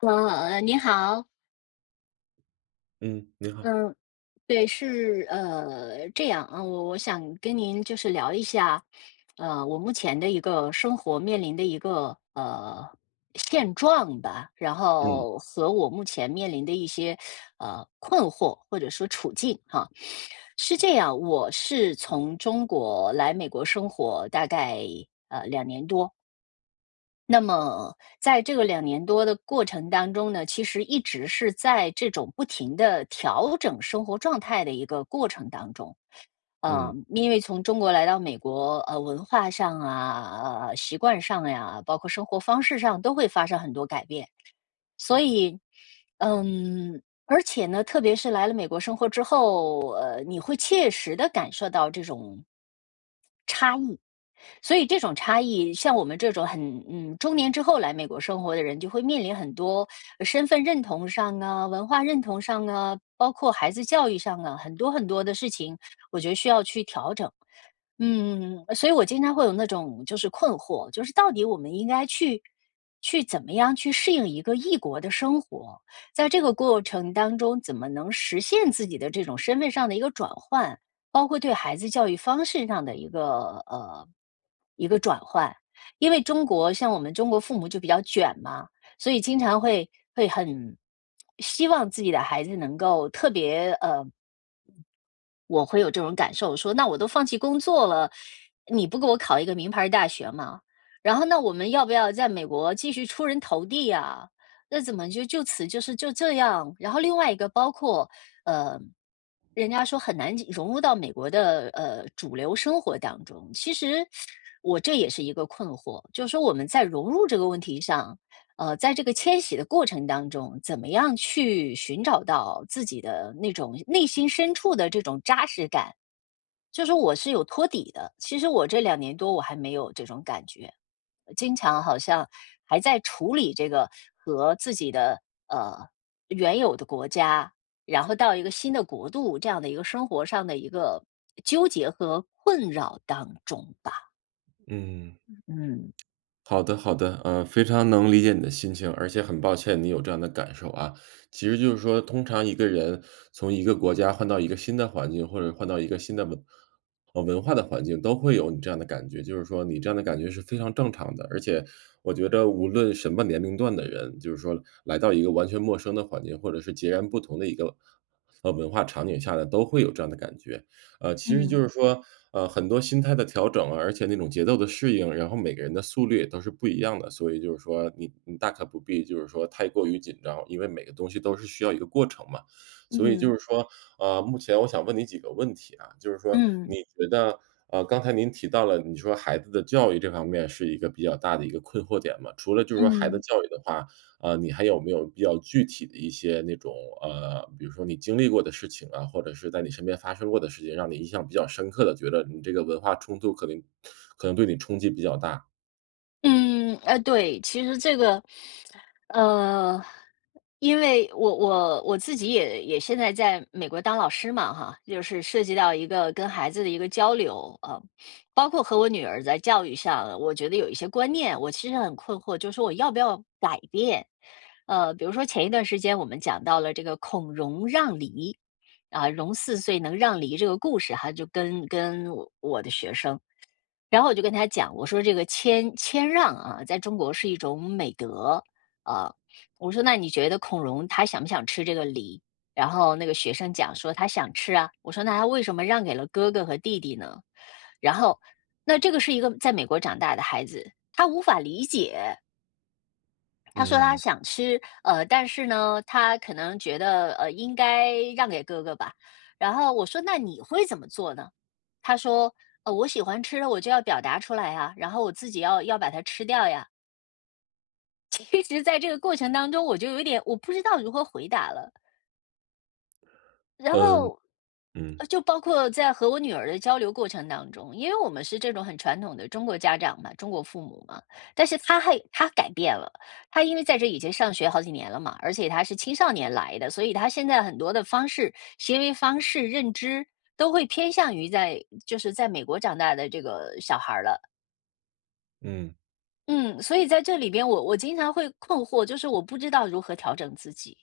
啊，你好。嗯，您好。嗯，对，是呃，这样啊，我我想跟您就是聊一下，呃，我目前的一个生活面临的一个，呃，现状吧。然嗯。后和我目前面临的一些，呃，困惑或者说处境哈。是这样，我是从中国来美国生活大概呃，2年多。那么在这个2年多的过程当中呢，其实一直是在这种不停地调整生活状态的一个过程当中。呃，嗯。因为从中国来到美国，呃，文化上啊、呃，习惯上呀、包括生活方式上都会发生很多改变。所以嗯，而且呢，特别是来了美国生活之后，呃，你会切实地感受到这种，差异，所以这种差异，像我们这种很嗯，中年之后来美国生活的人就会面临很多 身份认同上啊、文化认同上啊、包括孩子教育上啊，很多很多的事情，我觉得需要去调整。嗯，所以我经常会有那种就是困惑，就是到底我们应该去去怎么样去适应一个异国的生活？在这个过程当中，怎么能实现自己的这种身份上的一个转换？包括对孩子教育方式上的一个呃，一个转换，因为中国像我们中国父母就比较卷嘛，所以经常会会很 希望自己的孩子能够特别呃，我会有这种感受说：“那我都放弃工作了，你不给我考一个名牌儿大学吗？然后那我们要不要在美国继续出人头地呀？那怎么就就此就是就这样？”然后另外一个包括 呃，人家说很难进融入到美国的呃，主流生活当中，其实 我这也是一个困惑，就是说我们在融入这个问题上，呃，在这个迁徙的过程当中，怎么样去寻找到自己的那种内心深处的这种扎实感？就是说我是有托底的，其实我这2年多我还没有这种感觉，经常好像还在处理这个和自己的呃，原有的国家，然后到一个新的国度，这样的一个生活上的一个纠结和困扰当中吧。嗯。嗯嗯。好的好的。呃，非常能理解你的心情。而且很抱歉你有这样的感受啊。其实就是说通常一个人从一个国家换到一个新的环境，或者换到一个新的文文化的环境都会有你这样的感觉。就是说你这样的感觉是非常正常的。而且我觉得无论什么年龄段的人，就是说，来到一个完全陌生的环境，或者是截然不同的一个，呃呃，文化场景下呢，都会有这样的感觉。呃，其实就嗯。是说，呃，很多心态的调整啊，而且那种节奏的适应，然后每个人的速率也都是不一样的。所以就是说你你大可不必就是说太过于紧张，因为每个东西都是需要一个过程嘛。所以就嗯。是说，呃，目前我想问你几个问题啊。就是说嗯。你觉得呃，刚才您提到了，你说孩子的教育这方面是一个比较大的一个困惑点嘛。除了就是说孩子嗯。教育的话，呃，你还有没有比较具体的一些那种，呃，比如说你经历过的事情啊，或者是在你身边发生过的事情，让你印象比较深刻的觉得你这个文化冲突可能 可能对你冲击比较大。嗯，呃对。其实这个呃，因为我我我自己也也现在在美国当老师嘛哈，就是涉及到一个跟孩子的一个交流，啊，包括和我女儿在教育上，我觉得有一些观念，我其实很困惑，就是说我要不要改变。呃，比如说前一段时间我们讲到了这个“孔融让梨”，啊，“融四岁能让梨”这个故事哈，就跟跟我我的学生。然后我就跟他讲，我说这个谦谦让啊，在中国是一种美德，啊，我说那你觉得孔融他想不想吃这个梨，然后那个学生讲说他想吃啊，我说那他为什么让给了哥哥和弟弟呢？然后那这个是一个在美国长大的孩子，他无法理解。他说他嗯。想吃，呃，但是呢，他可能觉得呃，应该让给哥哥吧。然后我说那你会怎么做呢？他说：“呃，我喜欢吃了我就要表达出来呀，然后我自己要要把它吃掉呀。”其实在这个过程当中，我就有一点我不知道如何回答了。然呃，后，嗯。就包括在和我女儿的交流过程当中，因为我们是这种很传统的中国家长嘛、中国父母嘛，但是她还她改变了。她因为在这已经上学好几年了嘛，而且她是青少年来的，所以她现在很多的方式行为方式、认知，都会偏向于在就是在美国长大的这个小孩儿了。嗯。嗯，所以在这里边我我经常会困惑，就是我不知道如何调整自己。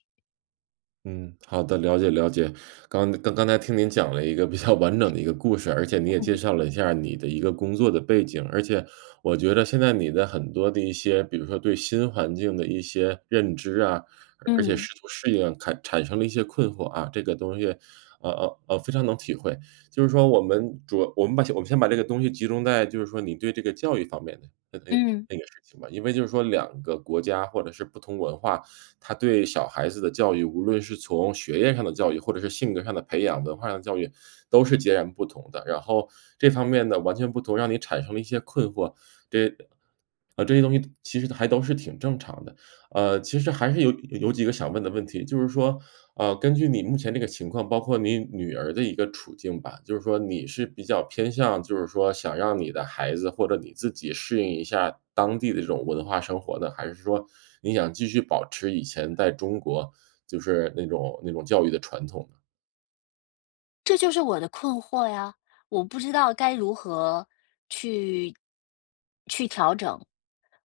嗯，好的，了解了解。刚刚刚才听您讲了一个比较完整的一个故事，而且你嗯也介嗯。绍了一下儿你的一个工作的背景。而且我觉得现在你的很多的一些比如说对新环境的一些认知啊，而而且嗯。试图适应坎产生了一些困惑啊，这个东西呃呃呃，非常能体会。就是说我们主要我们把我们先把这个东西集中在就是说你对这个教育方面的那那嗯。那个事情吧。因为就是说两个国家或者是不同文化，它对小孩子的教育，无论是从学业上的教育，或者是性格上的培养、文化上的教育都是截然不同的。然后这方面的完全不同，让你产生了一些困惑，对啊这些东西其实还都是挺正常的。呃，其实还是有有有几个想问的问题。就是说，呃，根据你目前这个情况，包括你女儿的一个处境吧，就是说你是比较偏向，就是说想让你的孩子或者你自己适应一下当地的这种文化生活呢，还是说你想继续保持以前在中国就是那种那种教育的传统呢？这就是我的困惑呀，我不知道该如何去去调整。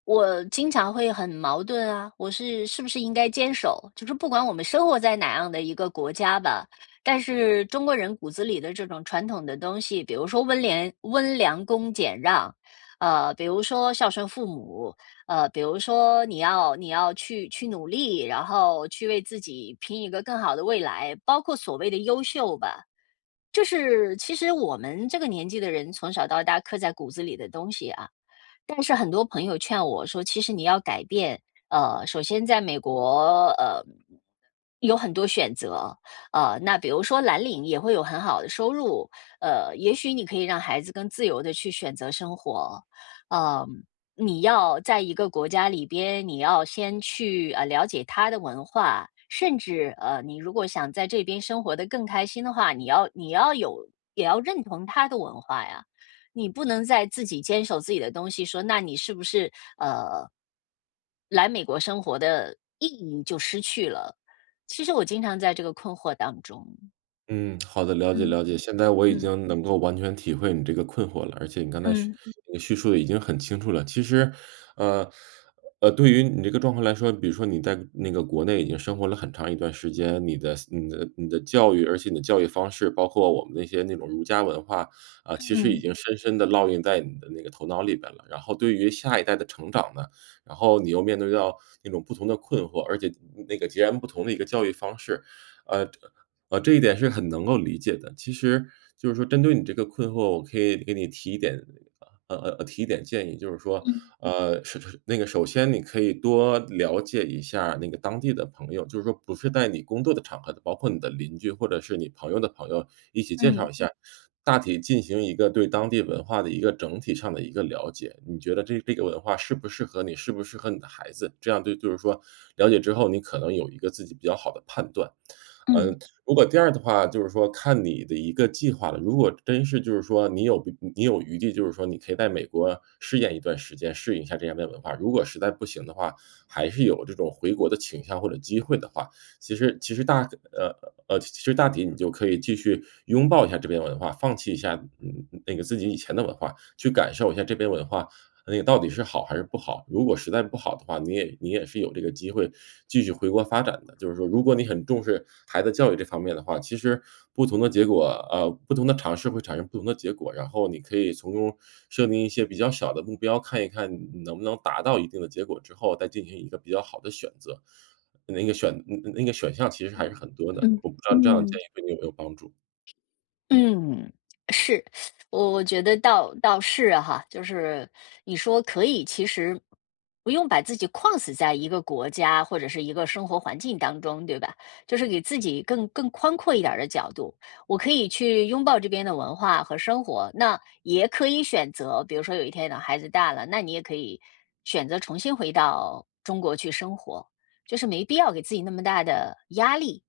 我经常会很矛盾啊，我是是不是应该坚守？就是不管我们生活在哪样的一个国家吧，但是中国人骨子里的这种传统的东西，比如说温廉温良恭俭让，呃，比如说孝顺父母，呃，比如说你要你要去去努力，然后去为自己拼一个更好的未来，包括所谓的优秀吧。就是其实我们这个年纪的人从小到大刻在骨子里的东西啊。但是很多朋友劝我说：“其实你要改变。呃，首先在美国，呃，有很多选择。呃，那比如说蓝领也会有很好的收入，呃，也许你可以让孩子更自由地去选择生活。嗯，你要在一个国家里边，你要先去，呃，了解它的文化，甚至，呃，你如果想在这边生活得更开心的话，你要你要有也要认同它的文化呀。你不能再自己坚守自己的东西。”说：“那你是不是，呃”“来美国生活的意义就失去了。”其实我经常在这个困惑当中。嗯，好的，了解嗯，了解，现在我已嗯。经能够完全体会你这个困惑了，而且你刚才叙嗯。叙述得已经很清楚了，其实，呃呃，对于你这个状况来说，比如说你在那个国内已经生活了很长一段时间，你的思你的你的教育，而且你的教育方式，包括我们那些那种儒家文化啊，其实已嗯。经深深地烙印在你的那个头脑里边了，然后对于下一代的成长呢，然后你又面对到那种不同的困惑，而且那那个截然不同的一个教育方式。呃这呃，这一点是很能够理解的，其实就是说针对你这个困惑，我可以给你提一点呃呃呃，提一点建议，就是说，嗯。呃，首首那个首先你可以多了解一下那个当地的朋友，就是说不是在你工作的场合的，包括你的邻居或者是你朋友的朋友，一起介绍嗯。一下，大体进行一个对当地文化的一个整体上的一个了解，你觉得这这个文化适不适合你，适不适合你的孩子，这样对就是说了解之后，你可能有一个自己比较好的判断。嗯。嗯，如果第二的话就是说看你的一个计划了，如果真是就是说你有你有余地，就是说你可以在美国试验一段时间，适应一下这样的文化，如果实在不行的话，还是有这种回国的倾向或者机会的话，其实其实大呃呃，其实大体你就可以继续拥抱一下这边文化，放弃一下，嗯嗯嗯，那那个自己以前的文化，去感受一下这边文化，那个到底是好还是不好。如果实在不好的话，你也你也是有这个机会 继续回国发展的，就是说如果你很重视孩子教育这方面的话，其实不同的结果呃，不同的尝试会产生不同的结果，然后你可以从中设定一些比较小的目标，看一看能不能达到一定的结果之后再进行一个比较好的选择，那个选那那个选项其实还是很多的，嗯我不知道你这样的嗯。建议对你有没有帮助。嗯，是。我我觉得倒倒是哈。就是 你说可以其实，不用把自己框死在一个国家或者是一个生活环境当中，对吧？就是给自己更更宽阔一点儿的角度。我可以去拥抱这边的文化和生活，那也可以选择，比如说有一天等孩子大了，那你也可以选择重新回到中国去生活。就是没必要给自己那么大的压力，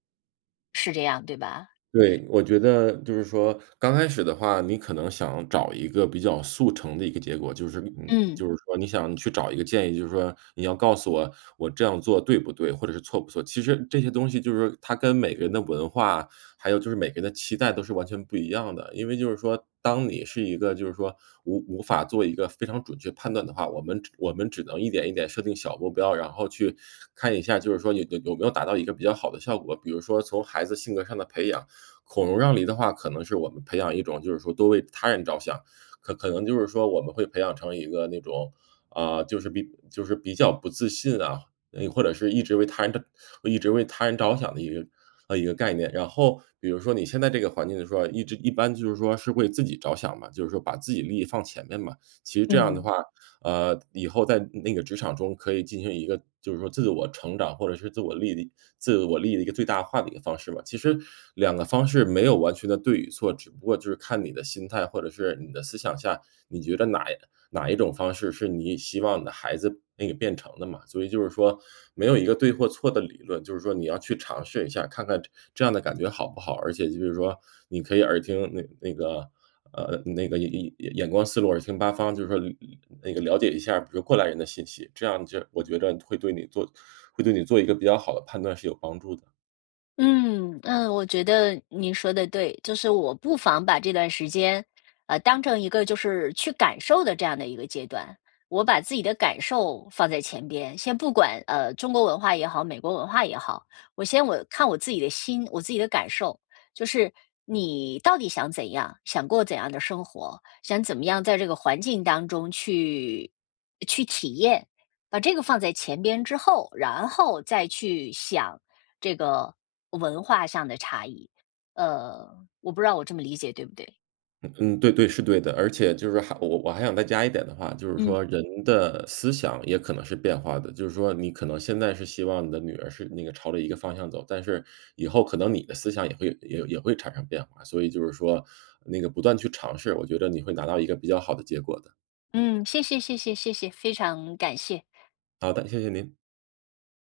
是这样对吧？对，我觉得就是说刚开始的话，你可能想找一个比较速成的一个结果。就是嗯，嗯。就是说你想去找一个建议，就是说你要告诉我，我这样做对不对，或者是错不错。其实这些东西就是说它跟每个人的文化，还有就是每个人的期待都是完全不一样的。因为就是说当你是一个就是说无无法做一个非常准确判断的话，我们我们只能一点一点设定小目标，然后去看一下，就是说你有有没有达到一个比较好的效果。比如说，从孩子性格上的培养“孔融让梨”的话，可能是我们培养一种就是说，多为他人着想，可可能就是说我们会培养成一个那种啊，就是比就是比较不自信啊，诶，或者是一直为他人的一直为他人着想的一个呃，一个概念。然后比如说你现在这个环境的时候，一直一般就是说是为自己着想嘛，就是说把自己利益放前面嘛。其实这样的嗯。话，呃，以后在那那个职场中可以进行一个就是说自我成长或者是自我利益的自我利益的一个最大化的一个方式嘛。其实两个方式没有完全的对与错，只不过就是看你的心态，或者是你的思想下，你觉得哪一哪一种方式是你希望的孩子可以变成的嘛。所以就是说没有一个对或错的理论，就是说你要去尝试一下，看看这这样的感觉好不好，而且就是说你可以耳听那个那个呃，那个眼眼眼观四路，耳听八方，就是说了了那个了解一下比如过来人的信息。这样就我觉嗯。得会对你做会对你做一个比较好的判断是有帮助的。嗯，嗯，我觉得你说得对。就是我不妨把这段时间呃当成一个就是去感受的这样的一个阶段。我把自己的感受放在前边，先不管呃，中国文化也好，美国文化也好。我先我看我自己的心、我自己的感受。就是你到底想怎样，想过怎样的生活，想怎么样在这个环境当中去去体验。把这个放在前边之后，然后再去想这个文化上的差异。呃，我不知道我这么理解对不对？嗯嗯，对对，是对的。而且就是还我我还想再加一点的话，就是嗯。说人的思想也可能是变化的。就是说你可能现在是希望你的女儿是那个朝着一个方向走，但是以后可能你的思想也会有也也会产生变化。所以就是说那个不断去尝试，我觉得你会拿到一个比较好的结果的。嗯，谢谢谢谢谢谢，非常感谢。好的，谢谢您。